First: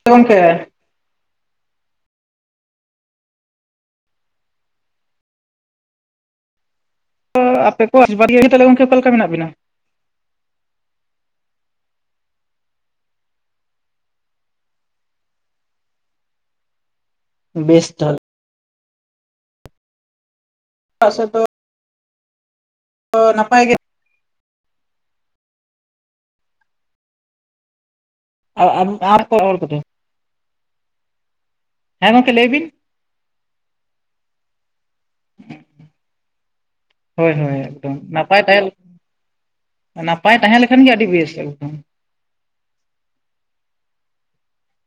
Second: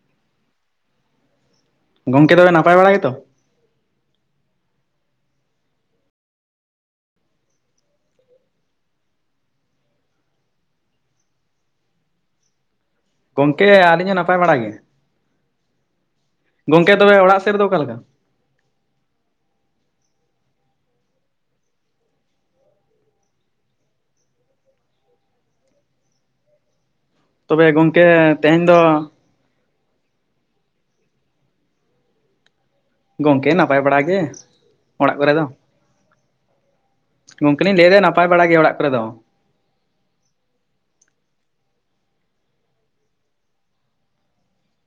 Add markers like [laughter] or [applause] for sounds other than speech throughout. [unintelligible] ᱜᱚᱢᱠᱮ ᱜᱚᱝᱠᱮ ᱛᱚᱵᱮ ᱱᱟᱯᱟᱭ ᱵᱟᱲᱟ ᱜᱮᱛᱚ ᱛᱚ ᱟᱯᱮ ᱠᱚ [unintelligible] ᱛᱟᱞᱮ ᱜᱚᱢᱠᱮ ᱚᱠᱟ ᱞᱮᱠᱟ ᱢᱮᱱᱟᱜ ᱵᱮᱱᱟ ᱜᱚᱝᱠᱮ ᱟᱹᱞᱤᱧ ᱦᱚᱸ ᱱᱟᱯᱟᱭ ᱵᱟᱲᱟ ᱜᱮ ᱜᱚᱝᱠᱮ ᱛᱚᱵᱮ ᱚᱲᱟᱜ ᱥᱮ ᱵᱮᱥ [unintelligible] [unintelligible] ᱛᱚ ᱱᱟᱯᱟᱭ ᱜᱮ ᱛᱚᱵᱮ ᱜᱚᱝᱠᱮ ᱛᱮᱦᱮᱧ ᱟᱨ ᱫᱚ ᱟᱨ ᱚᱠᱚᱭ ᱚᱞ ᱠᱟᱫᱟᱭ ᱦᱮᱸ ᱜᱚᱝᱠᱮ ᱞᱟᱹᱭ ᱵᱤᱱ᱾ ᱜᱚᱝᱠᱮ ᱱᱟᱯᱟᱭ ᱵᱟᱲᱟ ᱜᱮ ᱚᱲᱟᱜ ᱠᱚᱨᱮ ᱫᱚ ᱦᱳᱭ ᱦᱳᱭ ᱜᱚᱝᱠᱮ ᱞᱤᱧ ᱮᱠᱫᱚᱢ ᱞᱟᱹᱭᱫᱟ ᱱᱟᱯᱟᱭ ᱵᱟᱲᱟ ᱜᱮ ᱛᱟᱦᱮᱸ ᱚᱲᱟᱜ ᱠᱚᱨᱮ ᱫᱚ᱾ ᱱᱟᱯᱟᱭ ᱛᱟᱦᱮᱸ ᱞᱮᱠᱷᱟᱱ ᱜᱮ ᱟᱹᱰᱤ ᱵᱮᱥ ᱮᱠᱫᱚᱢ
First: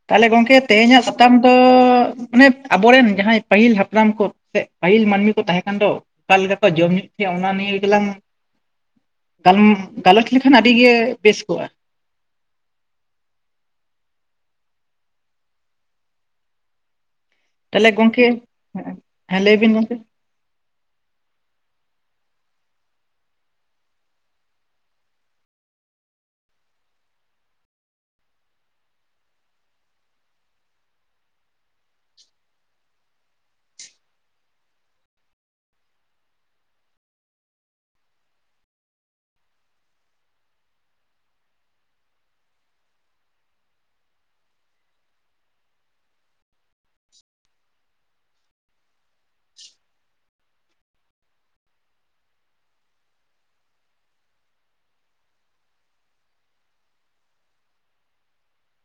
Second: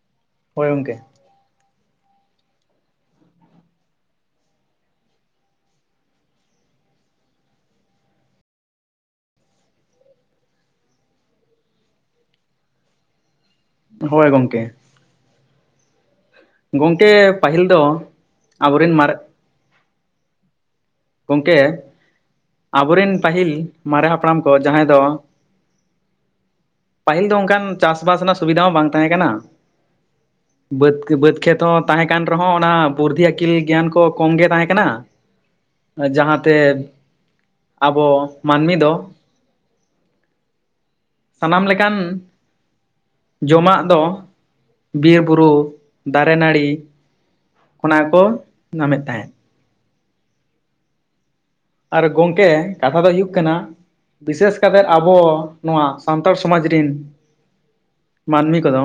ᱛᱟᱦᱚᱞᱮ ᱜᱚᱝᱠᱮ ᱛᱮᱦᱮᱧᱟᱜ ᱛᱟᱢ ᱫᱚ ᱚᱱᱮ ᱟᱵᱚᱨᱮᱱ ᱡᱟᱦᱟᱸᱭ ᱯᱟᱹᱦᱤᱞ ᱦᱟᱯᱲᱟᱢ ᱠᱚ ᱥᱮ ᱯᱟᱹᱦᱤᱞ ᱢᱟᱹᱱᱢᱤ ᱠᱚ ᱛᱟᱦᱮᱸ ᱠᱟᱱ ᱫᱚ ᱚᱠᱟ ᱞᱮᱠᱟ ᱠᱚ ᱡᱚᱢ ᱧᱩ ᱛᱟᱦᱮᱸᱫ ᱚᱱᱟ ᱱᱤᱭᱮ ᱜᱮᱞᱟᱝ ᱜᱟᱞᱚᱪ ᱞᱮᱠᱷᱟᱱ ᱟᱹᱰᱤ ᱜᱮ ᱵᱮᱥ ᱠᱚᱜᱼᱟ ᱦᱳᱭ ᱜᱚᱝᱠᱮ᱾ ᱜᱚᱝᱠᱮ ᱯᱟᱹᱦᱤᱞ ᱫᱚ ᱛᱟᱦᱚᱞᱮ ᱜᱚᱝᱠᱮ ᱟᱵᱚᱨᱮᱱ ᱢᱟᱨ ᱦᱮᱸ ᱞᱟᱹᱭᱵᱤᱱ ᱜᱚᱝᱮ ᱜᱚᱝᱠᱮ ᱟᱵᱚᱨᱮᱱ ᱯᱟᱹᱦᱤᱞ ᱢᱟᱨᱮ ᱦᱟᱯᱲᱟᱢ ᱠᱚ ᱡᱟᱦᱟᱸᱭ ᱫᱚ ᱯᱟᱹᱦᱤᱞ ᱫᱚ ᱚᱱᱠᱟᱱ ᱪᱟᱥ ᱵᱟᱟᱥ ᱨᱮᱱᱟᱜ ᱥᱩᱵᱤᱫᱷᱟ ᱦᱚᱸ ᱵᱟᱝ ᱛᱟᱦᱮᱸ ᱠᱟᱱᱟ ᱵᱟᱹᱫᱽ ᱵᱟᱹᱫᱽ ᱠᱷᱮᱛ ᱦᱚᱸ ᱛᱟᱦᱮᱸ ᱠᱟᱱ ᱨᱮᱦᱚᱸ ᱚᱱᱟ ᱵᱩᱨᱫᱷᱤ ᱟᱹᱠᱤᱞ ᱜᱮᱭᱟᱱ ᱠᱚ ᱠᱚᱢ ᱜᱮ ᱛᱟᱦᱮᱸ ᱠᱟᱱᱟ᱾ ᱡᱟᱦᱟᱸᱛᱮ ᱟᱵᱚ ᱢᱟᱹᱱᱢᱤ ᱫᱚ ᱥᱟᱱᱟᱢ ᱞᱮᱠᱟᱱ ᱡᱚᱢᱟᱜ ᱫᱚ ᱵᱤᱨ ᱵᱩᱨᱩ ᱫᱟᱨᱮ ᱱᱟᱹᱲᱤ ᱚᱱᱟ ᱠᱚ ᱧᱟᱢᱮᱫ ᱛᱟᱦᱮᱸᱫ ᱟᱨ ᱜᱚᱝᱠᱮ ᱠᱟᱛᱷᱟ ᱫᱚ ᱦᱩᱭᱩᱜ ᱠᱟᱱᱟ ᱵᱤᱥᱮᱥ ᱠᱟᱛᱮᱫ ᱟᱵᱚ ᱱᱚᱣᱟ ᱥᱟᱱᱛᱟᱲ ᱥᱚᱢᱟᱡᱽ ᱨᱤᱱ ᱢᱟᱱᱢᱤ ᱠᱚᱫᱚ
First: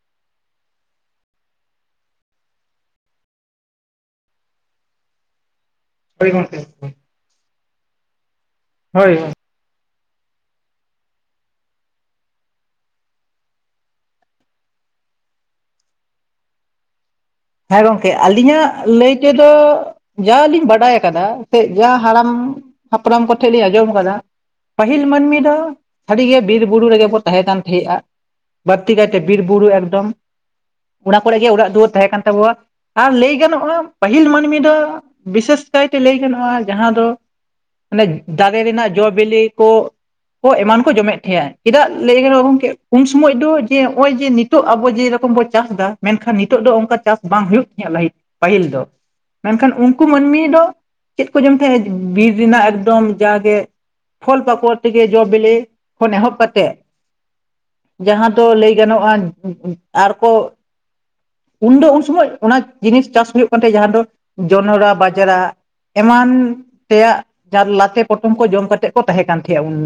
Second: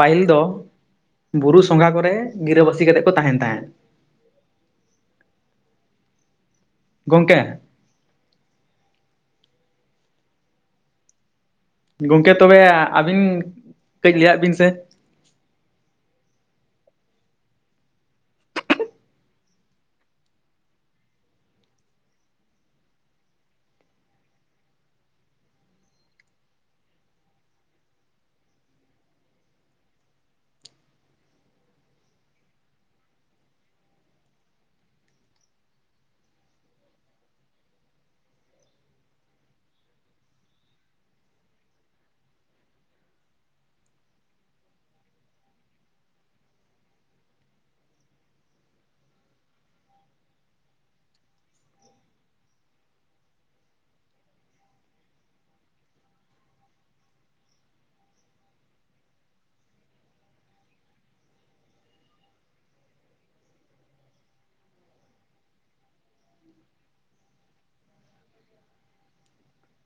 ᱯᱟᱹᱦᱤᱞ ᱫᱚ ᱵᱩᱨᱩ ᱥᱚᱸᱜᱷᱟ ᱠᱚᱨᱮ ᱜᱤᱨᱟᱹᱵᱟᱹᱥᱤ ᱠᱟᱛᱮᱫ ᱠᱚ ᱛᱟᱦᱮᱱ ᱛᱟᱦᱮᱸᱫ ᱦᱳᱭ ᱜᱚᱝᱠᱮ ᱜᱚᱝᱠᱮ ᱦᱳᱭ ᱜᱚᱝᱠᱮ ᱛᱚᱵᱮ ᱟᱹᱵᱤᱱ ᱠᱟᱹᱡ ᱞᱟᱹᱭᱟᱜ ᱵᱤᱱ ᱥᱮ ᱦᱮᱸ ᱜᱚᱝᱠᱮ ᱟᱹᱞᱤᱧᱟᱜ ᱞᱟᱹᱭ ᱛᱮᱫᱚ ᱡᱟ ᱞᱤᱧ ᱵᱟᱰᱟᱭ ᱟᱠᱟᱫᱟ ᱥᱮ ᱡᱟ ᱦᱟᱲᱟᱢ ᱦᱟᱯᱲᱟᱢ ᱠᱚᱴᱷᱮᱱ ᱞᱤᱧ ᱟᱸᱡᱚᱢ ᱟᱠᱟᱫᱟ᱾ ᱯᱟᱹᱦᱤᱞ ᱢᱟᱹᱱᱢᱤ ᱫᱚ ᱟᱹᱰᱤᱜᱮ ᱵᱤᱨ ᱵᱩᱨᱩ ᱨᱮᱜᱮ ᱵᱚ ᱛᱟᱦᱮᱸ ᱠᱟᱱ ᱛᱟᱦᱮᱸᱜ-ᱟ ᱵᱟᱹᱲᱛᱤ ᱠᱟᱭᱛᱮ ᱵᱤᱨ ᱵᱩᱨᱩ ᱮᱠᱫᱚᱢ ᱚᱱᱟ ᱠᱚᱨᱮ ᱜᱮ ᱚᱲᱟᱜ ᱫᱩᱣᱟᱹᱨ ᱛᱟᱦᱮᱸ ᱠᱟᱱ ᱛᱟᱵᱚᱣᱟ ᱟᱨ ᱞᱟᱹᱭ ᱜᱟᱱᱚᱜ-ᱟ ᱯᱟᱹᱦᱤᱞ ᱢᱟᱹᱱᱢᱤ ᱫᱚ ᱵᱤᱥᱮᱥ ᱠᱟᱭᱛᱮ ᱞᱟᱹᱭ ᱜᱟᱱᱚᱜ-ᱟ ᱡᱟᱦᱟᱸ ᱫᱚ ᱚᱱᱮ ᱫᱟᱨᱮ ᱨᱮᱱᱟᱜ ᱡᱚ ᱵᱤᱞᱤ ᱠᱚ ᱠᱚ ᱮᱢᱟᱱ ᱠᱚ ᱡᱚᱢᱮᱫ ᱛᱟᱦᱮᱸᱜ-ᱟ ᱪᱮᱫᱟᱜ ᱞᱟᱹᱭ ᱜᱚᱢᱠᱮ ᱩᱱ ᱥᱚᱢᱚᱭ ᱫᱚ ᱡᱮ ᱦᱚᱸᱜ-ᱚᱭ ᱡᱮ ᱱᱤᱛᱚᱜ ᱟᱵᱚ ᱡᱮᱨᱚᱠᱚᱢ ᱵᱚᱱ ᱪᱟᱥ ᱮᱫᱟ ᱢᱮᱱᱠᱷᱟᱱ ᱱᱤᱛᱚᱜ ᱫᱚ ᱚᱱᱠᱟ ᱪᱟᱥ ᱵᱟᱝ ᱦᱩᱭᱩᱜ ᱛᱟᱸᱦᱮᱡ ᱞᱟᱦᱤ ᱯᱟᱹᱦᱤᱞ ᱫᱚ ᱢᱮᱱᱠᱷᱟᱱ ᱩᱱᱠᱩ ᱢᱟᱹᱱᱢᱤ ᱫᱚ ᱪᱮᱫ ᱠᱚ ᱡᱚᱢ ᱛᱟᱦᱮᱸᱫ ᱵᱤᱨ ᱨᱮᱱᱟᱜ ᱮᱠᱫᱚᱢ ᱡᱟᱜᱮ ᱯᱷᱚᱞ ᱯᱟᱠᱚᱲ ᱛᱮᱜᱮ ᱡᱚ ᱵᱤᱞᱤ ᱠᱷᱚᱱ ᱮᱦᱚᱵ ᱠᱟᱛᱮᱫ ᱡᱟᱦᱟᱸ ᱫᱚ ᱞᱟᱹᱭ ᱜᱟᱱᱚᱜ-ᱟ ᱟᱨᱠᱚ ᱩᱱᱫᱚ ᱥᱚᱢᱚᱭ ᱚᱱᱟ ᱡᱤᱱᱤᱥ ᱪᱟᱥ ᱦᱩᱭᱩᱜ ᱠᱟᱱ ᱛᱟᱦᱮᱸ ᱡᱟᱦᱟᱸ ᱫᱚ ᱡᱚᱱᱨᱟ ᱵᱟᱡᱽᱲᱟ ᱮᱢᱟᱱ ᱛᱮᱭᱟᱜ ᱡᱟᱦᱟᱸ ᱞᱟᱛᱮ ᱯᱚᱴᱚᱢ ᱠᱚ ᱡᱚᱢᱛᱮᱫ ᱠᱚ ᱛᱟᱦᱮᱸ ᱠᱟᱱ ᱛᱟᱦᱮᱸᱜ-ᱟ ᱩᱱ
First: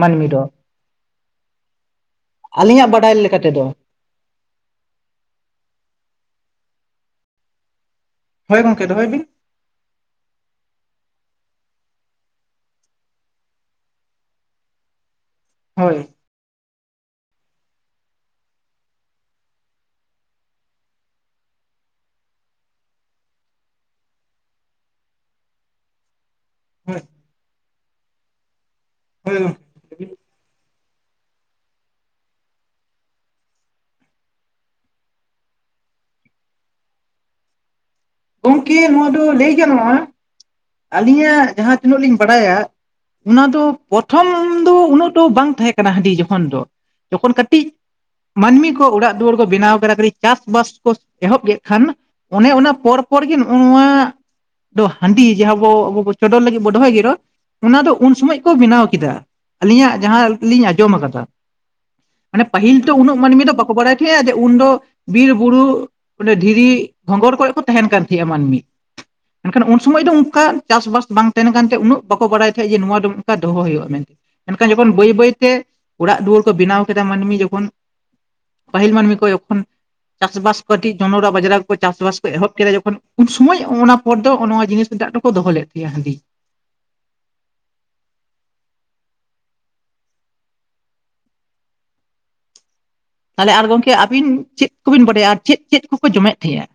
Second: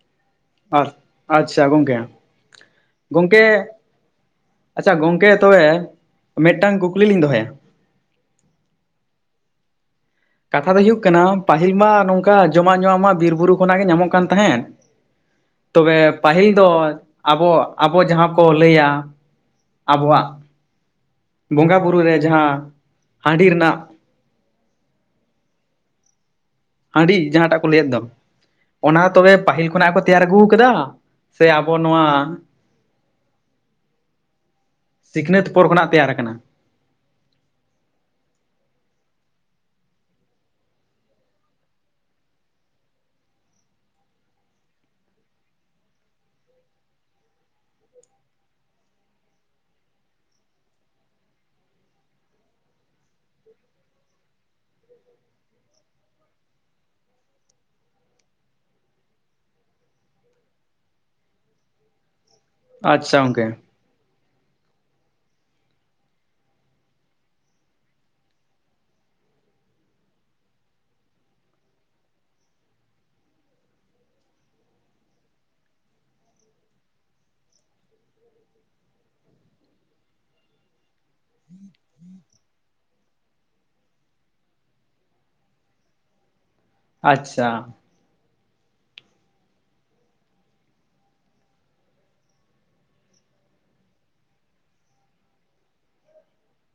ᱢᱟᱹᱱᱢᱤ ᱫᱚ ᱟᱪ, ᱟᱪᱪᱷᱟ ᱜᱚᱝᱠᱮ, ᱟᱹᱞᱤᱧᱟᱜ ᱵᱟᱰᱟᱭ ᱞᱮᱠᱟ ᱜᱚᱝᱠᱮ ᱛᱮᱫᱚ ᱟᱪᱪᱷᱟ ᱜᱚᱝᱠᱮ ᱛᱚᱵᱮ ᱢᱤᱫᱴᱟᱝ ᱠᱩᱠᱞᱤ ᱞᱤᱧ ᱫᱚᱦᱚᱭᱟ ᱦᱮᱸ ᱜᱚᱝᱠᱮ ᱫᱚᱦᱚᱭ ᱵᱤᱱ ᱠᱟᱛᱷᱟ ᱫᱚ ᱦᱩᱭᱩᱜ ᱠᱟᱱᱟ ᱯᱟᱹᱟᱦᱤᱞ ᱢᱟ ᱱᱚᱝᱠᱟ ᱡᱚᱢᱟᱜ ᱧᱩᱣᱟᱜ ᱢᱟ ᱵᱤᱨ ᱵᱩᱨᱩ ᱠᱷᱚᱱᱟᱜ ᱜᱮ ᱧᱟᱢᱚᱜ ᱠᱟᱱ ᱛᱟᱦᱮᱸᱫ? ᱛᱚᱵᱮ ᱦᱳᱭ ᱯᱟᱹᱦᱤᱞ ᱫᱚ ᱟᱵᱚ ᱟᱵᱚ ᱡᱟᱦᱟᱸ ᱠᱚ ᱞᱟᱹᱭᱟ ᱟᱵᱚᱣᱟᱜ ᱵᱚᱸᱜᱟ ᱵᱩᱨᱩ ᱨᱮ ᱡᱟᱦᱟᱸ ᱦᱟᱺᱰᱤ ᱨᱮᱱᱟᱜ ᱦᱳᱭ ᱦᱟᱺᱰᱤ ᱡᱟᱦᱟᱸᱴᱟᱜ ᱠᱚ ᱞᱟᱹᱭᱮᱫ ᱫᱚ ᱚᱱᱟ ᱛᱚᱵᱮ ᱦᱳᱭ ᱯᱟᱹᱤᱞ ᱠᱷᱚᱱᱟᱜ ᱠᱚ ᱜᱚᱝᱠᱮ ᱛᱮᱭᱟᱨ ᱟᱹᱜᱩ ᱟᱠᱟᱫᱟ ᱥᱮ ᱟᱵᱚ ᱱᱚᱣᱟ ᱥᱤᱠᱷᱱᱟᱹᱛ ᱯᱚᱨ ᱠᱷᱚᱱᱟᱜ ᱛᱮᱭᱟᱨ ᱟᱠᱟᱱᱟ᱾ ᱜᱚᱝᱠᱮ ᱱᱚᱣᱟ ᱫᱚ ᱞᱟᱹᱭ ᱜᱟᱱᱚᱜ-ᱟ ᱟᱹᱞᱤᱧᱟᱜ ᱡᱟᱦᱟᱸ ᱛᱤᱱᱟᱹᱜ ᱞᱤᱧ ᱵᱟᱰᱟᱭᱟ ᱚᱱᱟ ᱫᱚ ᱯᱨᱚᱛᱷᱚᱢ ᱫᱚ ᱩᱱᱟᱹᱜ ᱫᱚ ᱵᱟᱝ ᱛᱟᱦᱮᱸ ᱠᱟᱱᱟ ᱦᱟᱺᱰᱤ ᱡᱚᱠᱷᱚᱱ ᱫᱚ ᱡᱚᱠᱷᱚᱱ ᱠᱟᱹᱴᱤᱡ ᱢᱟᱹᱱᱢᱤ ᱠᱚ ᱚᱲᱟᱜ ᱫᱩᱣᱟᱹᱨ ᱠᱚ ᱵᱮᱱᱟᱣ ᱠᱮᱫᱟ ᱠᱟᱹᱴᱤᱡ ᱪᱟᱥᱵᱟᱥ ᱠᱚ ᱮᱦᱚᱵ ᱠᱮᱫ ᱠᱷᱟᱱ ᱚᱱᱮ ᱚᱱᱟ ᱯᱚᱨ ᱯᱚᱨ ᱜᱮ ᱱᱚᱜ-ᱚ ᱱᱚᱣᱟ ᱫᱚ ᱦᱟᱺᱰᱤ ᱡᱟᱦᱟᱸ ᱵᱚ ᱟᱵᱚᱵᱚ ᱪᱚᱰᱚᱨ ᱞᱟᱹᱜᱤᱫ ᱵᱚ ᱫᱚᱦᱚᱭ ᱜᱮᱨᱚ ᱚᱱᱟ ᱫᱚ ᱩᱱ ᱥᱚᱢᱚᱭ ᱠᱚ ᱵᱮᱱᱟᱣ ᱠᱮᱫᱟ ᱟᱹᱞᱤᱧᱟᱜ ᱡᱟᱦᱟᱸ ᱞᱤᱧ ᱟᱸᱡᱚᱢ ᱟᱠᱟᱫᱟ ᱢᱟᱱᱮ ᱯᱟᱹᱦᱤᱞ ᱛᱚ ᱩᱱᱟᱹᱜ ᱟᱪᱪᱷᱟ ᱢᱟᱹᱱᱢᱤ ᱜᱚᱝᱠᱮ ᱫᱚ ᱵᱟᱠᱚ ᱵᱟᱲᱟᱭ ᱦᱮᱸᱜ-ᱟ ᱡᱮ ᱩᱱᱫᱚ ᱵᱤᱨ ᱵᱩᱨᱩ ᱚᱸᱰᱮ ᱫᱷᱤᱨᱤ ᱜᱷᱚᱝᱜᱚᱨ ᱠᱷᱚᱡ ᱠᱚ ᱛᱟᱦᱮᱱ ᱠᱟᱱ ᱛᱟᱦᱮᱸ ᱢᱟᱹᱱᱢᱤ᱾ ᱢᱮᱱᱠᱷᱟᱱ ᱩᱱ ᱥᱚᱢᱚᱭ ᱫᱚ ᱚᱱᱠᱟ ᱪᱟᱥᱼᱵᱟᱥ ᱵᱟᱝ ᱛᱟᱦᱮᱱ ᱠᱟᱱᱛᱮ ᱩᱱᱟᱹᱜ ᱵᱟᱠᱚ ᱵᱟᱲᱟᱭ ᱛᱟᱦᱮᱸᱜ ᱡᱮ ᱱᱚᱣᱟ ᱫᱚ ᱚᱱᱠᱟ ᱫᱚᱦᱚ ᱦᱩᱭᱩᱜᱼᱟ ᱢᱮᱱᱛᱮ᱾ ᱢᱮᱱᱠᱷᱟᱱ ᱡᱚᱠᱷᱚᱱ ᱵᱟᱹᱭ ᱵᱟᱹᱭ ᱛᱮ ᱚᱲᱟᱜ ᱫᱩᱣᱟᱹᱨ ᱠᱚ ᱵᱮᱱᱟᱣ ᱠᱮᱫᱟ ᱢᱟᱹᱱᱢᱤ ᱡᱚᱠᱷᱚᱱ ᱯᱟᱹᱦᱤᱞ ᱢᱟᱹᱱᱢᱤ ᱠᱚ ᱡᱚᱠᱷᱚᱱ ᱪᱟᱥ ᱵᱟᱥ ᱠᱟᱹᱴᱤᱡ ᱡᱚᱱᱚᱲᱟ ᱵᱟᱡᱟᱨᱟ ᱠᱚ ᱠᱚ ᱪᱟᱥ ᱵᱟᱥ ᱮᱦᱚᱵ ᱠᱮᱫᱟ ᱡᱚᱠᱷᱚᱱ ᱩᱱ ᱥᱚᱢᱚᱭ ᱚᱱᱟ ᱯᱚᱨ ᱫᱚ ᱱᱚᱜ ᱱᱚᱣᱟ ᱡᱤᱱᱤᱥ ᱨᱮᱱᱟᱜ ᱫᱚ ᱠᱚ ᱫᱚᱦᱚ ᱞᱮᱫ ᱜᱮᱭᱟ ᱦᱟᱺᱰᱤ᱾ ᱟᱪᱪᱷᱟ᱾ ᱛᱟᱦᱚᱞᱮ ᱟᱨ ᱜᱚᱝᱠᱮ ᱟᱹᱵᱤᱱ ᱪᱮᱫ ᱠᱚᱵᱤᱱ ᱵᱟᱰᱟᱭᱟ? ᱟᱨ ᱪᱮᱫ ᱪᱮᱫ ᱠᱚᱠᱚ ᱡᱚᱢᱮᱫ ᱛᱟᱦᱮᱸᱜᱼᱟ?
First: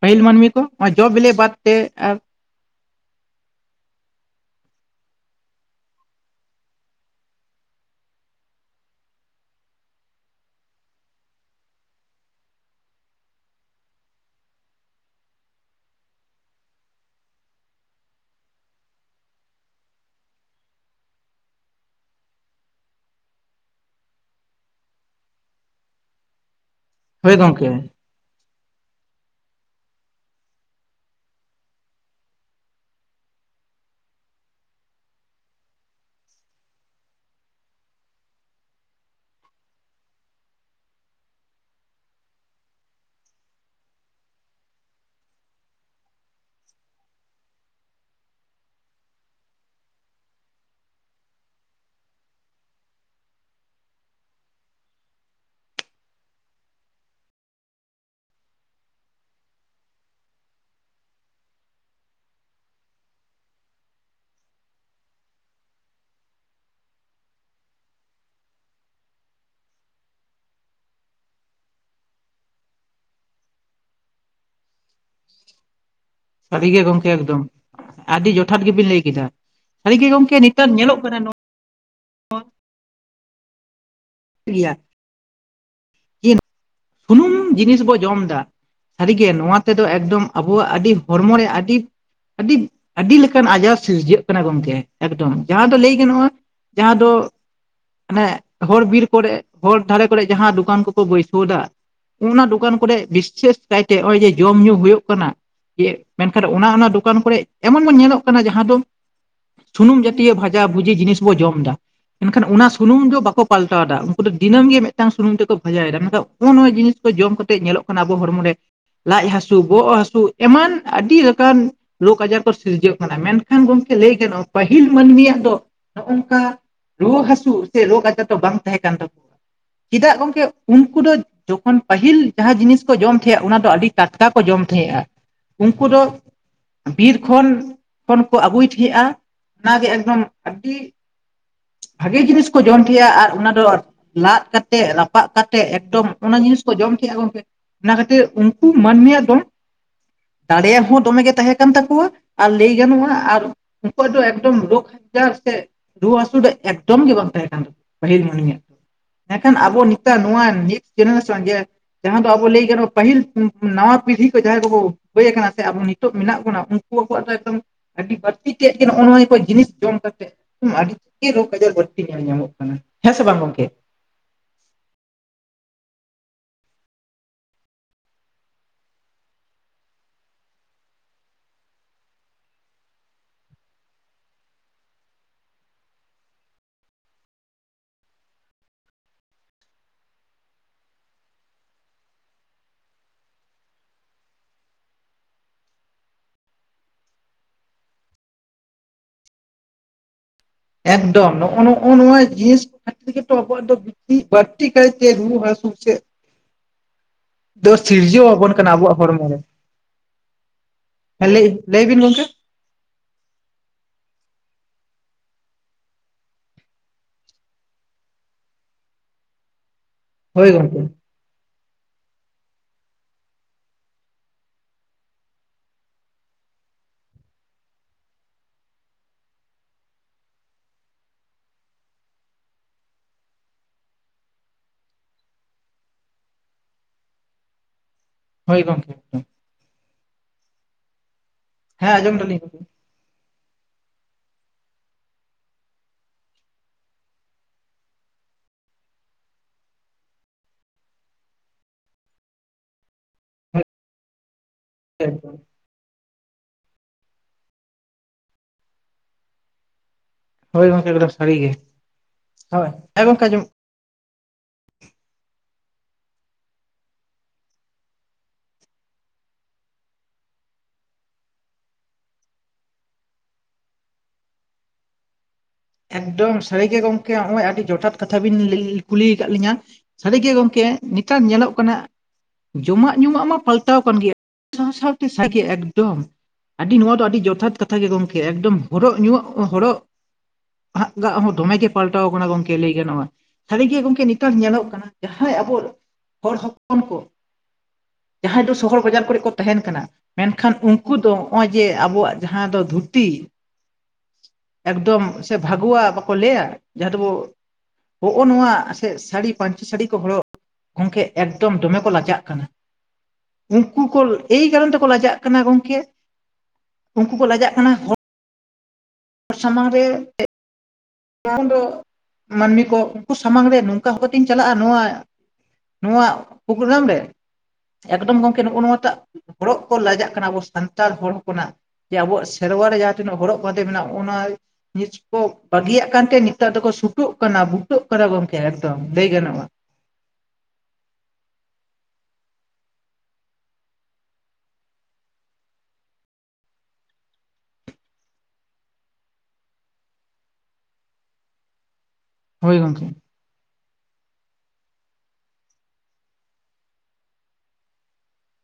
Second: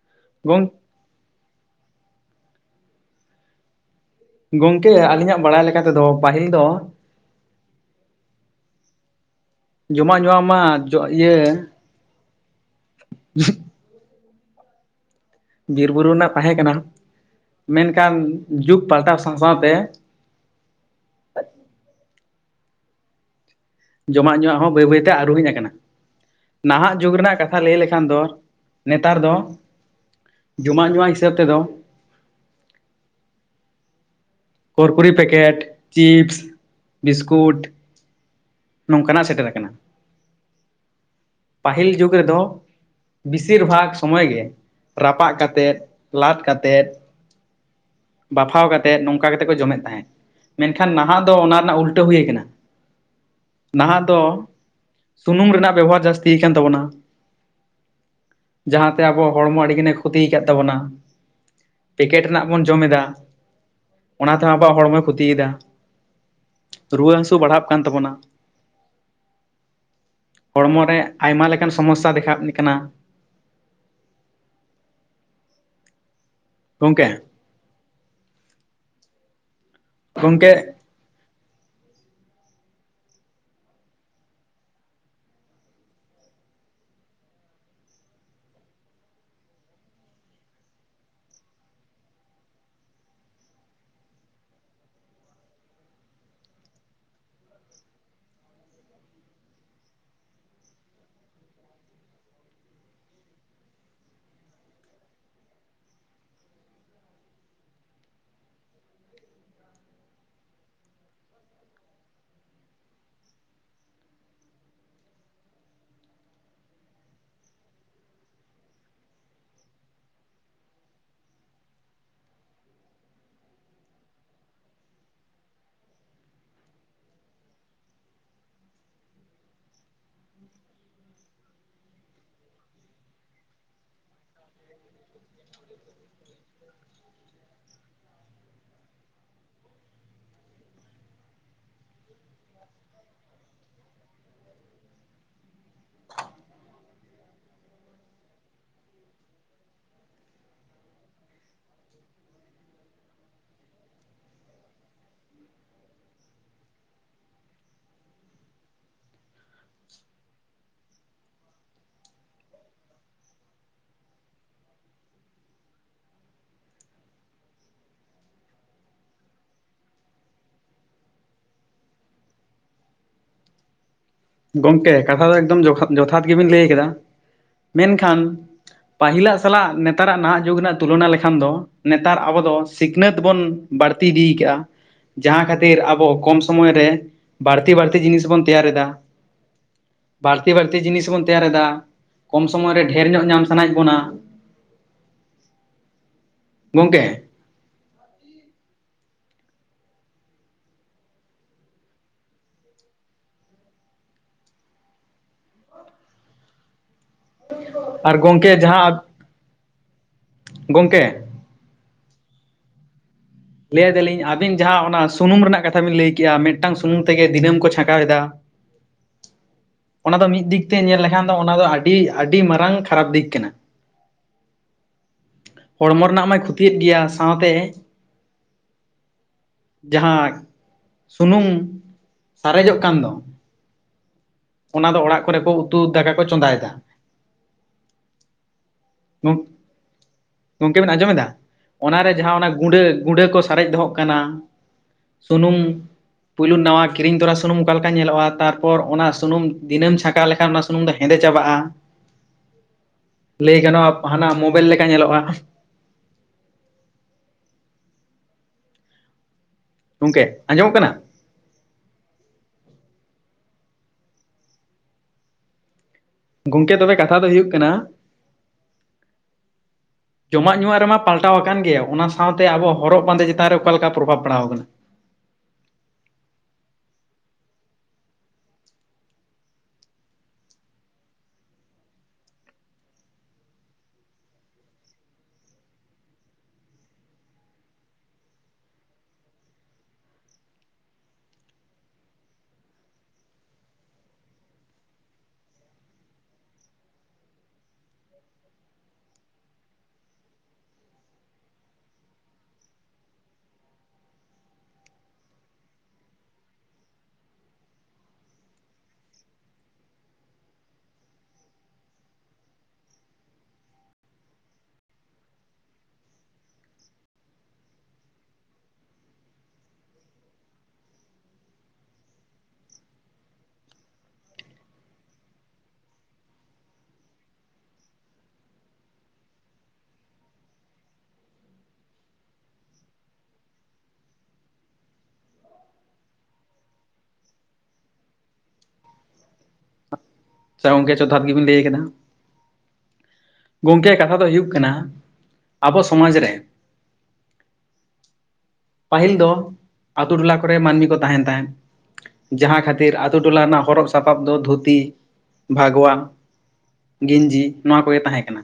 ᱯᱟᱹᱦᱤᱞ ᱢᱟᱹᱱᱢᱤ ᱠᱚ ᱜᱚᱝ ᱱᱚᱣᱟ ᱡᱚ ᱵᱮᱞᱮ ᱵᱟᱫᱛᱮ ᱟᱨ ᱜᱚᱝᱠᱮ ᱟᱹᱞᱤᱧᱟᱜ ᱵᱟᱲᱟᱭ ᱞᱮᱠᱟ ᱛᱮᱫᱚ ᱯᱟᱹᱦᱤᱞ ᱫᱚ ᱡᱚᱢᱟᱜ ᱧᱩᱣᱟᱜ ᱢᱟ ᱤᱭᱟᱹ ᱵᱤᱨ ᱵᱩᱨᱩ ᱨᱮᱱᱟᱜ ᱛᱟᱦᱮᱸ ᱠᱟᱱᱟ ᱢᱮᱱᱠᱷᱟᱱ ᱡᱩᱜᱽ ᱯᱟᱞᱴᱟᱣ ᱥᱟᱶ ᱥᱟᱶᱛᱮ ᱡᱚᱢᱟᱜ ᱧᱩᱣᱟᱜ ᱦᱚᱸ ᱵᱟᱹᱭ ᱵᱟᱹᱭ ᱛᱮ ᱟᱹᱨᱩ ᱦᱮᱡ ᱟᱠᱟᱱᱟ, ᱱᱟᱦᱟᱜ ᱡᱩᱜᱽ ᱦᱳᱭ ᱨᱮᱱᱟᱜ ᱠᱟᱛᱷᱟ ᱜᱚᱝᱠᱮ ᱞᱟᱹᱭ ᱞᱮᱠᱷᱟᱱ ᱫᱚ, ᱱᱮᱛᱟᱨ ᱫᱚ, ᱡᱚᱢᱟᱜ ᱧᱩᱣᱟᱜ ᱦᱤᱥᱟᱹᱵ ᱛᱮᱫᱚ, ᱠᱚᱲᱠᱩᱲᱤ ᱯᱮᱠᱮᱴ ᱪᱤᱯᱥ, ᱵᱤᱥᱠᱩᱴ, ᱱᱚᱝᱠᱟᱱᱟᱜ ᱥᱮᱴᱮᱨ ᱟᱠᱟᱱᱟ, ᱯᱟᱹᱦᱤᱞ ᱡᱩᱜᱽ ᱨᱮᱫᱚ ᱵᱤᱥᱤᱨ ᱵᱷᱟᱜᱽ ᱥᱚᱢᱚᱭ ᱜᱮ ᱨᱟᱯᱟᱜ ᱠᱟᱛᱮᱫ, ᱞᱟᱫ ᱠᱟᱛᱮᱫ, ᱵᱟᱯᱷᱟᱣ ᱠᱟᱛᱮᱫ‌ ᱱᱚᱝᱠ ᱚᱱᱠᱟ ᱠᱟᱛᱮ ᱠᱚ ᱡᱚᱢᱮᱫ ᱛᱟᱦᱮᱸᱜ, ᱢᱮᱱᱠᱷᱟᱱ ᱱᱟᱦᱟᱜ ᱫᱚ ᱚᱱᱟ ᱨᱮᱱᱟᱜ ᱩᱞᱴᱟᱹ ᱦᱩᱭ ᱟᱠᱟᱱᱟ᱾ ᱱᱟᱦᱟᱜ ᱫᱚ ᱥᱩᱱᱩᱢ ᱨᱮᱱᱟᱜ ᱵᱮᱵᱚᱦᱟᱨ ᱡᱟᱹᱥᱛᱤ ᱟᱠᱟᱱ ᱛᱟᱵᱚᱱᱟ᱾ ᱡᱟᱦᱟᱸᱛᱮ ᱟᱵᱚ ᱦᱚᱲᱢᱚ ᱟᱹᱰᱤ ᱜᱟᱱᱮ ᱠᱷᱚᱛᱤᱭ ᱟᱠᱟᱫ ᱛᱟᱵᱚᱱᱟ᱾ ᱯᱮᱠᱮᱴ ᱨᱮᱱᱟᱜ ᱵᱚᱱ ᱡᱚᱢ ᱮᱫᱟ᱾ ᱚᱱᱟ ᱛᱮᱦᱚᱸ ᱟᱵᱚᱣᱟᱜ ᱦᱚᱲᱢᱚᱭ ᱠᱷᱚᱛᱤᱭᱮᱫᱟ ᱨᱩᱣᱟᱹ ᱦᱟᱹᱥᱩ ᱵᱟᱲᱦᱟᱜ ᱠᱟᱱ ᱛᱟᱵᱚᱱᱟ᱾ ᱦᱚᱲᱢᱚ ᱨᱮ ᱟᱭᱢᱟ ᱞᱮᱠᱟᱱ ᱥᱚᱢᱚᱥᱥᱟ ᱫᱮᱠᱷᱟᱣ ᱠᱟᱱᱟ᱾ ᱥᱟᱹᱨᱤᱜᱮ ᱜᱚᱝᱠᱮ ᱜᱚᱢᱠᱮ ᱮᱠᱫᱚᱢ, ᱟᱹᱰᱤ ᱡᱚᱛᱷᱟᱛ ᱜᱮᱵᱤᱱ ᱞᱟᱹᱭ ᱠᱮᱫᱟ ᱥᱟᱹᱨᱤᱜᱮ ᱜᱚᱢᱠᱮ ᱜᱚᱝᱠᱮ ᱱᱮᱛᱟᱨ ᱧᱮᱞᱚᱜ ᱠᱟᱱᱟ ᱜᱮᱭᱟ᱾ ᱥᱩᱱᱩᱢ ᱡᱤᱱᱤᱥ ᱵᱚ ᱡᱚᱢ ᱮᱫᱟ ᱥᱟᱹᱨᱤᱜᱮ ᱱᱚᱣᱟ ᱛᱮᱫᱚ ᱮᱠᱫᱚᱢ ᱟᱵᱚᱣᱟᱜ ᱟᱹᱰᱤ ᱦᱚᱲᱢᱚ ᱨᱮ ᱟᱹᱰᱤ ᱟᱹᱰᱤ ᱟᱹᱰᱤ ᱞᱮᱠᱟᱱ ᱟᱡᱟᱨ ᱥᱤᱨᱡᱟᱹᱜ ᱠᱟᱱᱟ ᱜᱚᱢᱠᱮ, ᱮᱠᱫᱚᱢ ᱡᱟᱦᱟᱸ ᱫᱚ ᱞᱟᱹᱭ ᱜᱟᱱᱚᱜᱼᱟ ᱡᱟᱦᱟᱸ ᱫᱚ ᱢᱟᱱᱮ ᱦᱚᱨ ᱵᱤᱨ ᱠᱚᱨᱮ ᱦᱚᱨ ᱫᱷᱟᱨᱮ ᱠᱚᱨᱮ ᱡᱟᱦᱟᱸ ᱫᱚᱠᱟᱱ ᱠᱚ ᱠᱚ ᱵᱟᱹᱭᱥᱟᱹᱣᱫᱟ ᱚᱱᱟ ᱫᱚᱠᱟᱱ ᱠᱚᱨᱮᱫ ᱵᱤᱥᱮᱥ ᱠᱟᱭᱛᱮ ᱱᱚᱜᱼᱚᱭ ᱡᱮ ᱡᱚᱢᱼ ᱧᱩ ᱦᱳᱭᱳᱜ ᱠᱟᱱᱟ᱾ ᱢᱮᱱᱠᱷᱟᱱ ᱚᱱᱚ ᱚᱱᱟ ᱫᱚᱠᱟᱱ ᱠᱚᱨᱮᱫ ᱮᱢᱚᱱ ᱮᱢᱚᱱ ᱧᱮᱞᱚᱜ ᱠᱟᱱᱟ ᱡᱟᱦᱟᱸ ᱫᱚ ᱥᱩᱱᱩᱢ ᱡᱟᱛᱤᱭᱚ ᱵᱷᱟᱡᱟ ᱵᱷᱩᱡᱤ ᱡᱤᱱᱤᱥ ᱵᱚ ᱡᱚᱢ ᱫᱟ᱾ ᱢᱮᱱᱠᱷᱟᱱ ᱚᱱᱟ ᱥᱩᱱᱩᱢ ᱫᱚ ᱵᱟᱠᱚ ᱯᱟᱞᱴᱟᱣ ᱫᱟ, ᱩᱱᱠᱩ ᱫᱚ ᱫᱤᱱᱟᱹᱢ ᱜᱮ ᱢᱤᱫᱴᱟᱝ ᱥᱩᱱᱩᱢ ᱛᱮᱠᱚ ᱵᱷᱟᱡᱟᱭᱮᱫᱟ ᱢᱮᱱ ᱠᱷᱟᱱ ᱱᱚᱜᱼᱚ ᱱᱚᱣᱟ ᱡᱤᱱᱤᱥ ᱠᱚ ᱡᱚᱢ ᱠᱟᱛᱮ ᱧᱮᱞᱚᱜ ᱠᱟᱱᱟ ᱟᱵᱚ ᱦᱚᱲᱢᱚ ᱨᱮ ᱞᱟᱡ ᱦᱟᱹᱥᱩ ᱵᱚᱦᱚᱜ ᱦᱟᱹᱥᱩ ᱮᱢᱟᱱ ᱟᱹᱰᱤ ᱞᱮᱠᱟᱱ ᱨᱳᱠ ᱟᱡᱟᱨ ᱠᱚ ᱥᱤᱨᱡᱟᱹᱜ ᱠᱟᱱᱟ ᱢᱮᱱᱠᱷᱟᱱ ᱜᱚᱝᱠᱮ ᱞᱟᱹᱭ ᱜᱟᱱᱚᱜᱼᱟ ᱯᱟᱹᱦᱤᱞ ᱢᱟᱹᱱᱢᱤᱭᱟᱜ ᱫᱚ ᱱᱚᱜ ᱚᱝᱠᱟ ᱨᱩᱣᱟᱹ ᱦᱟᱹᱥᱩ ᱥᱮ ᱨᱳᱜᱽ ᱟᱡᱟᱨ ᱫᱚ ᱵᱟᱝ ᱛᱟᱦᱮᱸ ᱠᱟᱱ ᱛᱟᱠᱚᱣᱟ, ᱪᱮᱫᱟᱜ ᱜᱚᱝᱠᱮ ᱩᱱᱠᱩ ᱫᱚ ᱡᱚᱠᱷᱚᱱ ᱯᱟᱹᱦᱤᱞ ᱡᱟᱦᱟᱸ ᱡᱤᱱᱤᱥ ᱠᱚ ᱡᱚᱢ ᱛᱟᱦᱮᱸᱜᱼᱟ, ᱚᱱᱟ ᱫᱚ ᱟᱹᱰᱤ ᱴᱟᱴᱠᱟ ᱠᱚ ᱡᱚᱢ ᱛᱟᱦᱮᱸᱫᱼᱟ᱾ ᱩᱱᱠᱩ ᱫᱚ ᱵᱤᱨ ᱠᱷᱚᱱ ᱠᱷᱚᱱ ᱠᱚ ᱟᱹᱜᱩᱭᱛᱷᱤᱭᱮᱜ-ᱟ ᱚᱱᱟᱜᱮ ᱮᱠᱫᱚᱢ ᱟᱹᱰᱤ ᱵᱷᱟᱜᱮ ᱡᱤᱱᱤᱥ ᱠᱩ ᱡᱚᱢ ᱠᱤᱭᱟ ᱟᱨ ᱚᱱᱟ ᱫᱚ ᱞᱟᱫ ᱠᱟᱛᱮᱫ ᱨᱟᱯᱟᱜ ᱠᱟᱛᱮᱫ ᱮᱠᱫᱚᱢ ᱚᱱᱟ ᱡᱤᱱᱤᱥ ᱠᱚ ᱡᱚᱢ ᱠᱮᱫᱼᱟ ᱜᱚᱝᱠᱮ ᱚᱱᱟ ᱠᱷᱟᱹᱛᱤᱨ ᱩᱱᱠᱩ ᱢᱟᱹᱱᱢᱤᱭᱟᱜ ᱫᱚ ᱫᱟᱲᱮᱭᱟᱜ ᱦᱚᱸ ᱫᱚᱢᱮ ᱜᱮ ᱛᱟᱦᱮᱸ ᱠᱟᱱ ᱛᱟᱠᱚᱣᱟ, ᱟᱨ ᱞᱟᱹᱭ ᱜᱟᱱᱚᱜᱼᱟ ᱟᱨ ᱩᱱᱠᱩᱣᱟᱜ ᱫᱚ ᱮᱠᱫᱚᱢ ᱨᱳᱜᱽ ᱟᱡᱟᱨ ᱥᱮ ᱨᱩᱣᱟᱹ ᱦᱟᱹᱥᱩ ᱫᱚ ᱮᱠᱫᱚᱢ ᱜᱮ ᱵᱟᱝ ᱛᱟᱦᱮᱸ ᱠᱟᱱ ᱛᱟᱠᱚᱣᱟ ᱯᱟᱹᱦᱤᱞ ᱢᱟᱹᱱᱤᱭᱟᱜ ᱢᱮᱱ ᱠᱷᱟᱱ ᱟᱵᱚ ᱱᱮᱛᱟᱨ ᱱᱚᱣᱟ ᱱᱤᱛ ᱡᱮᱱᱟᱨᱮᱥᱮᱱ ᱡᱮ ᱡᱟᱦᱟᱸ ᱫᱚ ᱟᱵᱚ ᱞᱟᱹᱭ ᱜᱟᱱ ᱯᱟᱹᱦᱤᱞ ᱱᱟᱣᱟ ᱯᱤᱲᱦᱤ ᱠᱚ ᱡᱟᱦᱟᱸᱭ ᱠᱚᱵᱚ ᱦᱳᱭ ᱟᱠᱟᱱᱟ ᱥᱮ ᱟᱵᱚ ᱱᱤᱛᱚᱜ ᱢᱮᱱᱟᱜ ᱵᱚᱱᱟ᱾ ᱩᱱᱠᱩᱣᱟᱜ ᱫᱚ ᱮᱠᱫᱚᱢ ᱟᱹᱰᱤ ᱵᱟᱹᱲᱛᱤ ᱛᱮᱫ ᱜᱮ ᱱᱚᱜᱼᱚ ᱱᱚᱜᱼᱚᱭ ᱠᱚ ᱡᱤᱱᱤᱥ ᱡᱚᱢ ᱠᱟᱛᱮᱜ ᱟᱹᱰᱤ ᱜᱮ ᱨᱳᱜᱽ ᱟᱡᱟᱨ ᱵᱟᱹᱲᱛᱤ ᱧᱮᱞ ᱧᱟᱢᱚᱜ ᱠᱟᱱᱟ᱾ ᱦᱮᱸ ᱥᱮ ᱵᱟᱝ ᱜᱚᱢᱠᱮ? ᱜᱚᱢᱠᱮ ᱠᱟᱛᱷᱟ ᱫᱚ ᱮᱠᱫᱚᱢ ᱡᱚᱛᱷᱟᱛ ᱜᱮᱵᱤᱱ ᱞᱟᱹᱭ ᱠᱟᱫᱟ, ᱢᱮᱱᱠᱷᱟᱱ ᱯᱟᱹᱦᱤᱞᱟᱜ ᱥᱟᱞᱟᱜ ᱱᱮᱛᱟᱨᱟᱜ ᱱᱟᱦᱟᱜ ᱡᱩᱜᱽ ᱨᱮᱱᱟᱜ ᱛᱩᱞᱚᱱᱟ ᱞᱮᱠᱷᱟᱱ ᱫᱚ ᱱᱮᱛᱟᱨ ᱟᱵᱚ ᱫᱚ ᱥᱤᱠᱷᱱᱟᱹᱛ ᱵᱚᱱ ᱵᱟᱹᱲᱛᱤ ᱤᱫᱤ ᱠᱟᱜ-ᱟ ᱡᱟᱦᱟᱸ ᱠᱷᱟᱹᱛᱤᱨ ᱟᱵᱚ ᱠᱚᱢ ᱥᱚᱢᱚᱭ ᱨᱮ ᱵᱟᱹᱲᱛᱤ ᱵᱟᱹᱲᱛᱤ ᱡᱤᱱᱤᱥ ᱵᱚᱱ ᱛᱮᱭᱟᱨ ᱮᱫᱟ ᱵᱟᱹᱲᱛᱤ ᱵᱟᱹᱲᱛᱤ ᱡᱤᱱᱤᱥ ᱵᱚᱱ ᱛᱮᱭᱟᱨ ᱮᱟ ᱠᱚᱢ ᱥᱚᱢᱚᱭ ᱨᱮ ᱰᱷᱮᱨ ᱧᱚᱜ ᱧᱟᱢ ᱥᱟᱱᱟᱭᱮᱫ ᱵᱚᱱᱟ [inaudible] ᱜᱚᱝᱠᱮ ᱮᱠᱫᱚᱢ ᱱᱚᱜ-ᱚ ᱱᱚᱜ-ᱚ ᱱᱚᱣᱟ ᱡᱤᱱᱤᱥ ᱠᱚ ᱠᱷᱟᱹᱛᱤᱨ ᱛᱮ ᱜᱮᱛᱚ ᱟᱵᱚᱣᱟᱜ ᱫᱚ ᱤᱧᱟᱜ ᱵᱟᱲᱛᱤ ᱠᱷᱟᱭ ᱛᱮ ᱧᱩ ᱦᱟᱥᱩ ᱥᱮ ᱫᱚ ᱟᱨ ᱥᱤᱨᱡᱟᱹᱣ ᱜᱚᱝᱠᱮ ᱟᱵᱚᱱ ᱠᱟᱱᱟ ᱡᱟᱦᱟᱸ ᱟᱵᱚᱣᱟᱜ ᱦᱚᱲᱢᱚ ᱨᱮ ᱜᱚᱝᱠᱮ [unintelligible] ᱞᱟᱹᱭ ᱵᱤᱱ ᱜᱚᱝᱠᱮ᱾ ᱞᱟᱹᱭ ᱟᱫᱟᱞᱤᱧ ᱟᱵᱤᱱ ᱡᱟᱦᱟᱸ ᱚᱱᱟ ᱥᱩᱱᱩᱢ ᱨᱮᱱᱟᱜ ᱠᱟᱛᱷᱟ ᱵᱤᱱ ᱞᱟᱹᱭ ᱠᱮᱟ ᱢᱤᱫᱴᱟᱝ ᱥᱩᱱᱩᱢ ᱛᱮᱜᱮ ᱫᱤᱱᱟᱹᱢ ᱠᱚ ᱪᱷᱟᱠᱟᱣ ᱮᱫᱟ [inaudible] ᱚᱱᱟ ᱫᱚ ᱢᱤᱫ ᱦᱳᱭ ᱫᱤᱠ ᱛᱮ ᱜᱚᱝᱠᱮ ᱧᱮᱞ ᱞᱮᱠᱷᱟᱱ ᱫᱚ ᱚᱱᱟ ᱫᱚ ᱟᱹᱰᱤ ᱟᱹᱰᱤ ᱢᱟᱨᱟᱝ ᱠᱷᱟᱨᱟᱯ ᱫᱤᱠ ᱠᱟᱱᱟ ᱦᱚᱲᱢᱚ ᱨᱮᱱᱟᱜ ᱢᱟᱭ ᱠᱷᱚᱛᱤᱭᱮᱫ ᱜᱮᱭᱟ ᱥᱟᱶᱛᱮ ᱡᱟᱦᱟᱸ ᱥᱩᱱᱩᱢ ᱥᱟᱨᱮᱡᱚᱜ ᱠᱟᱱ ᱫᱚ ᱚᱱᱟ ᱫᱚ ᱚᱲᱟᱜ ᱠᱚᱨᱮ ᱠᱚ ᱩᱛᱩ ᱫᱟᱠᱟ ᱠᱚ ᱪᱚᱸᱫᱟᱭᱮᱫᱟ ᱦᱳᱭ ᱜᱚᱢᱠᱮ ᱦᱩ ᱜᱚᱝᱠᱮ ᱵᱮᱱ ᱟᱸᱡᱚᱢᱮᱫᱟ ᱦᱮᱸ ᱚᱱᱟᱨᱮ ᱟᱸᱡᱚᱢ ᱡᱟᱦᱟᱸ ᱫᱟᱞᱤᱧ ᱚᱱᱟ ᱜᱚᱝᱠᱮ᱾ ᱜᱩᱸᱰᱟᱹ ᱜᱩᱸᱰᱟᱹ ᱠᱚ ᱥᱟᱨᱮᱡ ᱫᱚᱦᱚᱜ ᱠᱟᱱᱟ ᱥᱩᱱᱩᱢ ᱯᱩᱭᱞᱩ ᱱᱟᱣᱟ ᱠᱤᱨᱤᱧ ᱛᱚᱨᱟ ᱥᱩᱱᱩᱢ ᱚᱠᱟ ᱞᱮᱠᱟ ᱧᱮᱞᱚᱜ-ᱟ ᱛᱟᱨᱯᱚᱨ ᱚᱱᱟ ᱥᱩᱱᱩᱢ ᱫᱤᱱᱟᱹᱢ ᱪᱷᱟᱸᱠᱟᱣ ᱞᱮᱠᱷᱟᱱ ᱚᱱᱟ ᱥᱩᱱᱩᱢ ᱫᱚ ᱦᱮᱸᱫᱮ ᱪᱟᱵᱟᱜ-ᱟ ᱞᱟᱹᱭ ᱜᱟᱱᱚᱜ-ᱟ ᱦᱟᱱᱟ ᱢᱳᱵᱮᱞ ᱞᱮᱠᱟ ᱧᱮᱞᱚᱜ-ᱟ ᱜᱚᱢᱠᱮ ᱦᱳᱭ ᱜᱚᱝᱠᱮ ᱮᱠᱚᱢ ᱥᱟᱹᱲᱤ ᱜᱮ ᱦᱳᱭ ᱦᱳᱭ ᱜᱚᱝᱠᱮ ᱟᱡᱚᱢᱚᱜ ᱜᱚᱝᱠᱮ ᱛᱚᱵᱮ ᱠᱟᱛᱷᱟ ᱫᱚ ᱦᱩᱭᱩᱜ ᱠᱟᱱᱟ [inaudible] ᱡᱚᱢᱟᱜ ᱧᱩᱣᱟᱜ ᱨᱮᱢᱟ ᱯᱟᱞᱴᱟᱣ ᱟᱠᱟᱱ ᱜᱮᱭᱟ ᱚᱱᱟ ᱥᱟᱶᱛᱮ ᱟᱵᱚ ᱦᱚᱨᱚᱜ ᱵᱟᱸᱫᱮ ᱪᱮᱛᱟᱱ ᱨᱮ ᱚᱠᱟ ᱞᱮᱠᱟ ᱯᱨᱚᱵᱷᱟᱵᱽ ᱯᱚᱲᱟᱣ ᱟᱠᱟᱱᱟ ᱮᱠᱫᱚᱢ ᱥᱟᱹᱨᱤ ᱜᱮ ᱜᱚᱝᱠᱮ ᱱᱚᱜ ᱚᱭ ᱟᱹᱰᱤ ᱡᱚᱴᱷᱟᱛ ᱠᱟᱛᱷᱟ ᱵᱤᱱ ᱠᱩᱞᱤ ᱟᱠᱟᱫ ᱞᱤᱧᱟᱹ ᱥᱟᱹᱨᱤ ᱜᱮ ᱜᱚᱢᱠᱮ ᱱᱮᱛᱟᱨ ᱧᱮᱞᱚᱜ ᱠᱟᱱᱟ ᱡᱚᱢᱟᱜ ᱧᱩᱣᱟᱜ ᱢᱟ ᱯᱟᱞᱴᱟᱣ ᱠᱟᱱ ᱜᱮᱭᱟ ᱥᱟᱶ ᱥᱟᱶᱛᱮ ᱥᱟᱹᱨᱜᱮ ᱮᱠᱫᱚᱢ ᱟᱹᱰᱤ ᱱᱚᱣᱟ ᱫᱚ ᱟᱹᱰᱤ ᱡᱚᱛᱷᱟᱛ ᱠᱟᱛᱷᱟ ᱜᱮ ᱜᱚᱢᱠᱮ ᱮᱠᱫᱚᱢ ᱦᱚᱨᱚᱜ ᱧᱩᱣᱟᱜ ᱦᱚᱨᱚᱜ ᱦᱟᱜ ᱪᱮᱫᱟᱜ ᱫᱚᱢᱮ ᱜᱮ ᱯᱟᱞᱴᱟᱣ ᱠᱟᱱᱟ ᱚᱱᱟ ᱜᱚᱝᱠᱮ ᱞᱟᱹᱭ ᱜᱟᱱᱚ-ᱟ ᱥᱟᱹᱨᱤ ᱜᱮ ᱜᱚᱢᱠᱮ ᱱᱮᱛᱟᱨ ᱧᱮᱞᱚᱜ ᱠᱟᱱᱟ ᱡᱟᱦᱟᱸᱭ ᱟᱵᱚ ᱦᱚᱲ ᱦᱚᱯᱚᱱ ᱠᱚ ᱡᱟᱦᱟᱸᱭ ᱫᱚ ᱥᱚᱦᱚᱨ ᱵᱟᱡᱟᱨ ᱠᱚᱨᱮ ᱠᱚ ᱛᱟᱦᱮᱱ ᱠᱟᱱᱟ ᱢᱮᱱᱠᱷᱟᱱ ᱩᱱᱠᱩ ᱫᱚ ᱱᱚᱜ-ᱚᱭ ᱡᱮ ᱟᱵᱚᱣᱟᱜ ᱡᱟᱦᱟᱸ ᱫᱚ ᱫᱷᱩᱛᱤ ᱮᱠᱫᱚᱢ ᱥᱮ ᱵᱷᱟᱹᱜᱩᱣᱟ ᱵᱟᱠᱚ ᱞᱟᱹᱭᱟ ᱡᱟᱦᱟᱸ ᱫᱚᱵᱚ ᱦᱚᱜ-ᱚᱭ ᱱᱚᱣᱟ ᱥᱟᱹᱲᱤ ᱯᱟᱹᱧᱪᱤ ᱥᱟᱹᱲᱤ ᱠᱚ ᱦᱚᱲᱚᱜ ᱜᱚᱢᱠᱮ ᱮᱠᱫᱚᱢ ᱫᱚᱢᱮ ᱠᱚ ᱞᱟᱡᱟᱜ ᱠᱟᱱᱟ ᱩᱱᱠᱩ ᱠᱚ ᱮᱭ ᱠᱟᱨᱚᱱ ᱛᱮᱠᱚ ᱞᱟᱡᱟᱜ ᱠᱟᱱᱟ ᱜᱚᱝᱠᱮ ᱩᱱᱠᱩ ᱠᱚ ᱞᱟᱡᱟᱜ ᱠᱟᱱᱟ ᱦᱚᱲ ᱥᱟᱢᱟᱝ ᱨᱮ [unintelligible] [unintelligible] ᱫᱚ ᱢᱟᱹᱱᱢᱤ ᱠᱚ ᱩᱱᱠᱩ ᱥᱟᱢᱟᱝ ᱨᱮ ᱱᱚᱝᱠᱟ [unintelligible] ᱪᱟᱞᱟᱜᱼᱟ ᱱᱚᱣᱟ ᱱᱚᱣᱟ ᱯᱨᱳᱜᱨᱟᱢ ᱨᱮ ᱮᱠᱫᱚᱢ ᱜᱚᱝᱠᱮ ᱱᱚᱜ-ᱚ ᱱᱚᱣᱟᱴᱟᱜ ᱦᱚᱨᱚᱜ ᱠᱚ ᱞᱟᱡᱟᱜ ᱠᱟᱱᱟ ᱟᱵᱚ ᱥᱟᱱᱛᱟᱲ ᱦᱚᱲ ᱦᱚᱯᱚᱱᱟᱜ ᱡᱮ ᱟᱵᱚᱣᱟᱜ ᱥᱮᱨᱣᱟᱟᱨ ᱨᱮ ᱡᱟᱦᱟᱸ ᱛᱤᱱᱟᱹᱜ ᱦᱚᱨᱚᱜ ᱵᱟᱸᱫᱮ ᱢᱮᱱᱟᱜ-ᱟ ᱚᱱᱟ ᱱᱤᱥ ᱠᱚ ᱵᱟᱹᱜᱤᱭᱟᱜ ᱠᱟᱱᱛᱮ ᱱᱮᱛᱟᱨ ᱫᱚᱠᱚ ᱥᱩᱴᱚᱜ ᱠᱟᱱᱟ ᱵᱩᱴᱚᱹᱜ ᱠᱟᱱᱟ ᱜᱚᱝᱠᱮ ᱮᱠᱫᱚᱢ ᱞᱟᱹᱭ ᱜᱟᱱᱚᱜ-ᱟ ᱥᱮ ᱜᱚᱢᱠᱮ ᱪᱚᱫᱷᱟᱛ ᱜᱮᱵᱤᱱ ᱞᱟᱹᱭ ᱟᱠᱟᱫᱟ ᱜᱚᱢᱠᱮᱭᱟᱜ ᱠᱟᱛᱷᱟ ᱫᱚ ᱦᱩᱭᱩᱜ ᱠᱟᱱᱟ ᱟᱵᱚ ᱥᱚᱢᱟᱡᱽ ᱨᱮ ᱯᱟᱹᱦᱤᱞ ᱫᱚ ᱟᱛᱳ ᱴᱚᱞᱟ ᱠᱚᱨᱮ ᱢᱟᱹᱱᱢᱤ ᱠᱚ ᱛᱟᱦᱮᱱ ᱛᱟᱦᱮᱸᱫ ᱦᱳᱭ ᱡᱟᱦᱟᱸ ᱜᱚᱝᱠᱮ ᱠᱷᱟᱹᱛᱤᱨ ᱟᱛᱳ ᱴᱚᱞᱟ ᱨᱮᱱᱟᱜ ᱦᱚᱨᱚᱜ ᱥᱟᱯᱟᱵ ᱫᱚ ᱫᱷᱩᱛᱤ ᱵᱷᱟᱜᱽᱣᱟ ᱜᱮᱧᱡᱤ ᱱᱚᱣᱟ ᱠᱚᱜᱮ ᱛᱟᱦᱮᱸ ᱠᱟᱱᱟ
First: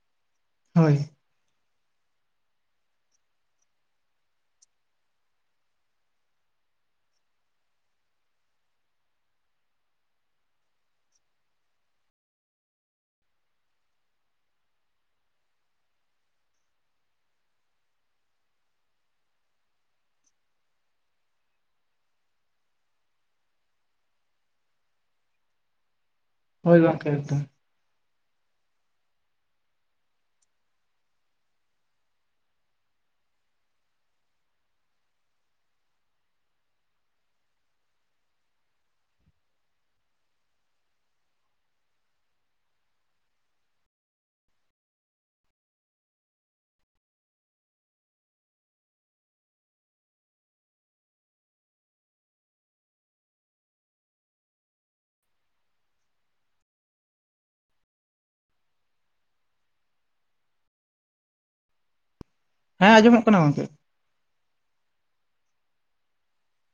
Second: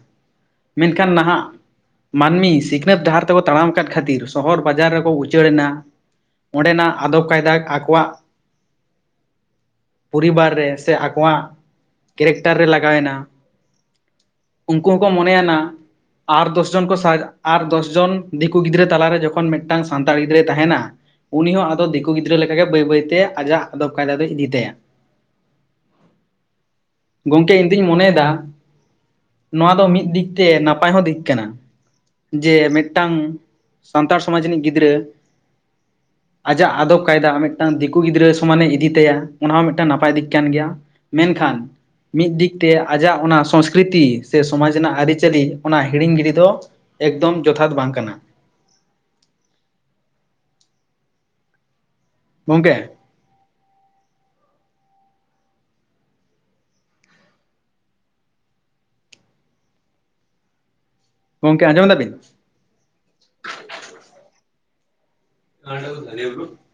ᱦᱳᱭ ᱢᱮᱱᱠᱷᱟᱱ ᱱᱟᱦᱟᱜ ᱢᱟᱹᱱᱢᱤ ᱥᱤᱠᱷᱱᱟᱹᱛ ᱰᱟᱦᱟᱨ ᱛᱮᱠᱚ ᱛᱟᱲᱟᱢ ᱟᱠᱟᱫ ᱠᱷᱟᱹᱛᱤᱨ ᱥᱚᱦᱚᱨ ᱵᱟᱡᱟᱨ ᱨᱮ ᱠᱚ ᱩᱪᱟᱹᱲ ᱮᱱᱟ ᱚᱸᱰᱮᱱᱟᱜ ᱟᱫᱚᱵ ᱠᱟᱭᱫᱟ ᱟᱠᱚᱣᱟᱜ ᱯᱚᱨᱤᱵᱟᱨ ᱨᱮ ᱥᱮ ᱟᱠᱚᱣᱟᱜ ᱠᱮᱨᱮᱠᱴᱟᱨ ᱨᱮ ᱞᱟᱜᱟᱣᱮᱱᱟ᱾ ᱩᱱᱠᱩ ᱦᱚᱸᱠᱚ ᱢᱚᱱᱮ ᱭᱟᱱᱟ ᱟᱨ ᱫᱚᱥ ᱡᱚᱱ ᱠᱚ ᱥᱟᱡ ᱟᱨ ᱫᱚᱥ ᱡᱚᱱ ᱫᱤᱠᱩ ᱜᱤᱫᱽᱨᱟᱹ ᱛᱟᱞᱟᱨᱮ ᱡᱚᱠᱷᱚᱱ ᱢᱤᱫ ᱢᱤᱫᱴᱟᱝ ᱥᱟᱱᱛᱟᱲ ᱜᱤᱫᱽᱨᱟᱹᱭ ᱛᱟᱦᱮᱱᱟ ᱩᱱᱤ ᱦᱚᱸ ᱟᱫᱚ ᱫᱤᱠᱩ ᱜᱤᱫᱽᱨᱟᱹ ᱞᱮᱠᱟ ᱜᱮ ᱵᱟᱹᱭ ᱵᱟᱹᱭᱛᱮ ᱟᱡᱟᱜ ᱟᱫᱚᱵ ᱠᱟᱭᱫᱟ ᱫᱚᱭ ᱤᱫᱤ ᱛᱟᱭᱟ ᱦᱳᱭ ᱜᱚᱝᱠᱮ ᱮᱠᱫᱚᱢ ᱫᱩᱧ ᱢᱚᱱᱮᱭᱮᱫᱟ ᱱᱚᱣᱟ ᱫᱚ ᱢᱤᱫ ᱫᱤᱠ ᱛᱮ ᱱᱟᱯᱟᱭ ᱦᱚᱸ ᱫᱤᱠ ᱠᱟᱱᱟ ᱡᱮ ᱢᱤᱫᱴᱟᱝ ᱥᱟᱱᱛᱟᱲ ᱥᱚᱢᱟᱡᱽ ᱨᱤᱱᱤᱡ ᱜᱤᱫᱽᱨᱟᱹ [inaudible] ᱟᱡᱟᱜ ᱟᱫᱚᱵ ᱠᱟᱭᱫᱟ ᱢᱤᱫᱴᱟᱝ ᱫᱤᱠᱩ ᱜᱤᱫᱽᱨᱟᱹ ᱥᱚᱢᱟᱱᱮ ᱤᱫᱤ ᱛᱟᱭᱟ ᱚᱱᱟ ᱦᱚᱸ ᱢᱤᱫᱴᱟᱝ ᱱᱟᱯᱟᱭ ᱫᱤᱠ ᱠᱟᱱ ᱜᱮᱭᱟ ᱢᱮᱱᱠᱷᱟᱱ ᱢᱤᱫ ᱫᱤᱠ ᱛᱮ ᱟᱡᱟᱜ ᱚᱱᱟ ᱥᱚᱝᱥᱠᱨᱤᱛᱤ ᱥᱮ ᱥᱚᱢᱟᱡᱽ ᱨᱮᱱᱟᱜ ᱟᱹᱨᱤᱪᱟᱹᱞᱤ ᱚᱱᱟ ᱦᱤᱲᱤᱧ ᱜᱤᱰᱤ ᱫᱚ ᱮᱠᱫᱚᱢ ᱡᱚᱛᱷᱟᱛ ᱵᱟᱝ ᱠᱟᱱᱟ᱾ ᱜᱚᱝᱠᱮ ᱜᱚᱢᱠᱮ ᱟᱸᱡᱚᱢ ᱫᱟᱵᱤᱱ ᱦᱮᱸ ᱟᱸᱡᱚᱢᱚᱜ ᱠᱟᱱᱟ ᱜᱚᱝᱠᱮ [unintelligible]